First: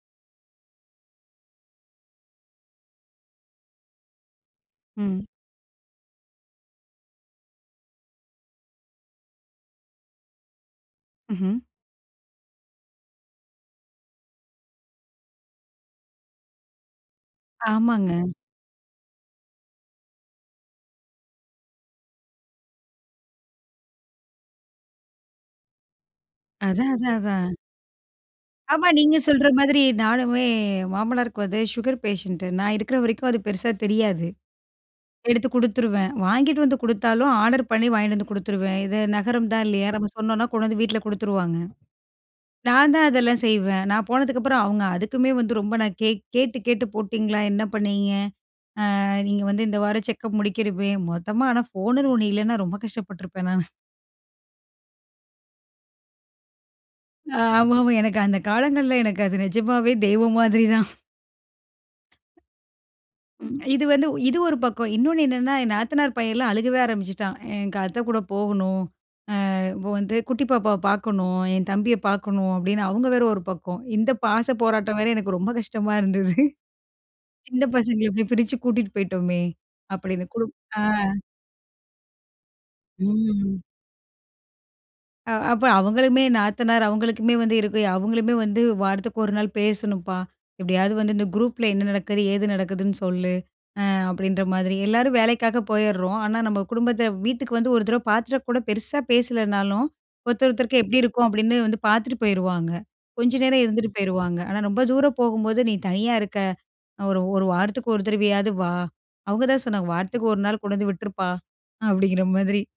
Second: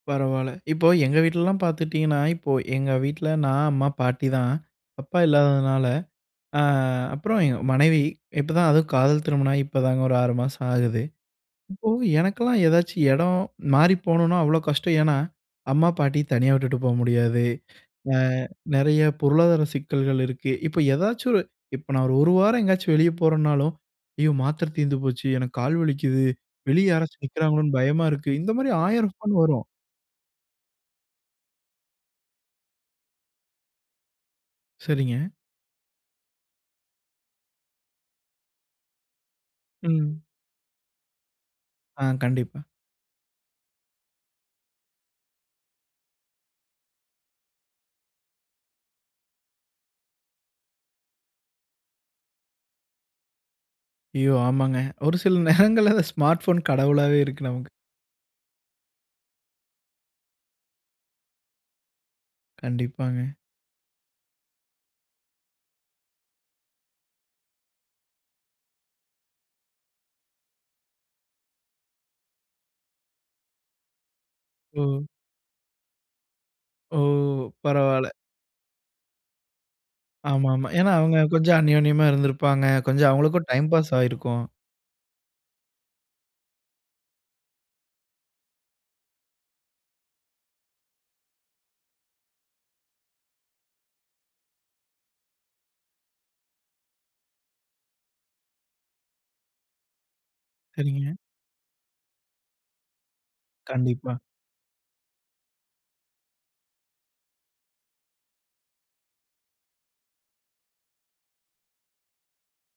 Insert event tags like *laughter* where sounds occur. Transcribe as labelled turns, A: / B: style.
A: பரவால்ல. இப்போ எங்க வீட்லலாம் பாத்துட்டீங்கன்னா, இப்போ எங்க வீட்ல நான், அம்மா, பாட்டிதான். அப்பா
B: ம்.
A: இல்லாததுனால ஆ அப்புறம் எங்க மனைவி. இப்போதான், அதுவும் காதல் திருமணம் ஆகி இப்போதாங்க ஒரு 6 மாசோ ஆகுது.
B: ம்ஹ்ம்.
A: இப்போ எனக்கெல்லாம் ஏதாச்சும் எடம் மாறி போணும்னா, அவ்ளோ கஷ்டம். ஏன்னா, அம்மா பாட்டி தனியா விட்டுட்டு போ முடியாது. ஆ
B: ஆமாங்க.
A: நெறைய பொருளாதார சிக்கல்கள் இருக்கு. இப்போ ஏதாச்சும் ஒரு இப்போ நான் ஒரு 1 வாரம் எங்கேயாச்சும் வெளியே போறேனாலும், "ஐயோ மாத்திரை தீர்ந்து போச்சு, எனக்கு கால் வலிக்குது, வெளிய
B: அதான், அதான்,
A: யாராச்சும்
B: அதான்.
A: நிக்கிறாங்களோன்னு பயமா இருக்கு." இந்த மாதிரி
B: ஆமா,
A: 1,000
B: நீங்க
A: ஃபோன்
B: சொல்ற
A: வரும்.
B: மாதிரி நானுமே. மாமனாருக்கு வந்து சுகர் பேஷண்ட்டு. நான் இருக்கிற வரைக்கும் அது பெருசா தெரியாது.
A: சரிங்க.
B: எடுத்து குடுத்துருவேன். வாங்கிட்டு வந்து குடுத்தாலும் ஆர்டர் பண்ணி வாங்கிட்டு வந்து குடுத்துருவேன். இது நகரம் தான் இல்லையா, நம்ம
A: ம்.
B: சொன்னோன்னா கொண்டு வந்து வீட்ல குடுத்துருவாங்க.
A: ஆ. கண்டிப்பா.
B: நான் தான் அதெல்லாம் செய்வேன். நான் போனதுக்கப்புறம் அவங்க. அதுக்குமே வந்து ரொம்ப நான் கே கேட்டு கேட்டு, போட்டீங்களா? என்ன பண்ணீங்க? ஆ நீங்க வந்து இந்த வாரம் செக்கப் முடிக்கிறமே. மொத்தமா ஆனா ஃபோன்னுன்னு ஒன்னு இல்லைன்னா, ரொம்ப கஷ்டப்பட்டுருப்பேன் நானு.
A: ஐயோ! ஆமாங்க. ஒரு சில நேரங்கள்ல அந்த ஸ்மார்ட் போன் கடவுளாவே இருக்கு நமக்கு.
B: ஆமாமா. எனக்கு அந்த காலங்கள்ல எனக்கு அது நிஜமாவே தெய்வம் மாதிரி தான்.
A: கண்டிப்பாங்க.
B: ம். இது வந்து இது ஒரு பக்கம். இன்னொன்னு என்னென்னா, என் நாத்தனார் பையன்ல்லாம் அழுகவே ஆரம்பிச்சுட்டான். "எனக்கு அத்தை கூட போகணும். ஆ, இப்போ வந்து குட்டி பாப்பாவ பாக்கணும், என் தம்பிய பாக்கணும்." அப்படின்னு அவங்க வேற ஒரு பக்கம். இந்த பாச போராட்டம்
A: ஓ!
B: வேற எனக்கு ரொம்ப கஷ்டமா இருந்தது.
A: ஓ!
B: *chuckles* சின்ன பசங்கள
A: பரவால.
B: போய் பிரிச்சு கூட்டிட்டு போயிட்டோமே, அப்படின்னு. குடு
A: ஆமாமா.
B: ஆ.
A: ஏன்னா, அவுங்க கொஞ்சம் அநியோன்யமா இருந்திருப்பாங்க. கொஞ்சம் அவுங்களுக்கும்
B: ம்.
A: டைம் பாஸ் ஆயிருக்கும்.
B: ஆ, அப்ப அவங்களுமே நாத்தனார் அவங்களுக்குமே வந்து இருக்கு. அவங்களுமே வந்து "வாரத்துக்கு 1 நாள் பேசணும்ப்பா, எப்படியாவது வந்து இந்த குரூப்பில என்ன நடக்குது ஏது நடக்குதுன்னு சொல்லு." ஆ அப்படின்ற மாதிரி. எல்லாரும் வேலைக்காக போயிர்றோம். ஆனா நம்ம குடும்பத்த வீட்டுக்கு வந்து ஒரு தடவை பாத்துட்டா கூட பெருசாபேசலேனாலும், ஒருத்தர் ஒருத்தருக்கு எப்படி
A: சரிங்க.
B: இருக்கோம் அப்படின்னு வந்து பார்த்துட்டு போயிருவாங்க. கொஞ்ச நேரம் இருந்துட்டு
A: கண்டிப்பா.
B: போயிருவாங்க. ஆனா ரொம்ப தூரம் போகும்போது, நீ தனியா இருக்க. அ ஒரு 1 வாரத்துக்கு 1 தடவையாவது வா. அவங்க தான் சொன்னாங்க, வாரத்துக்கு 1 நாள் கொண்டு வந்து விட்டுருப்பா. அப்படிங்கிற மாதிரி.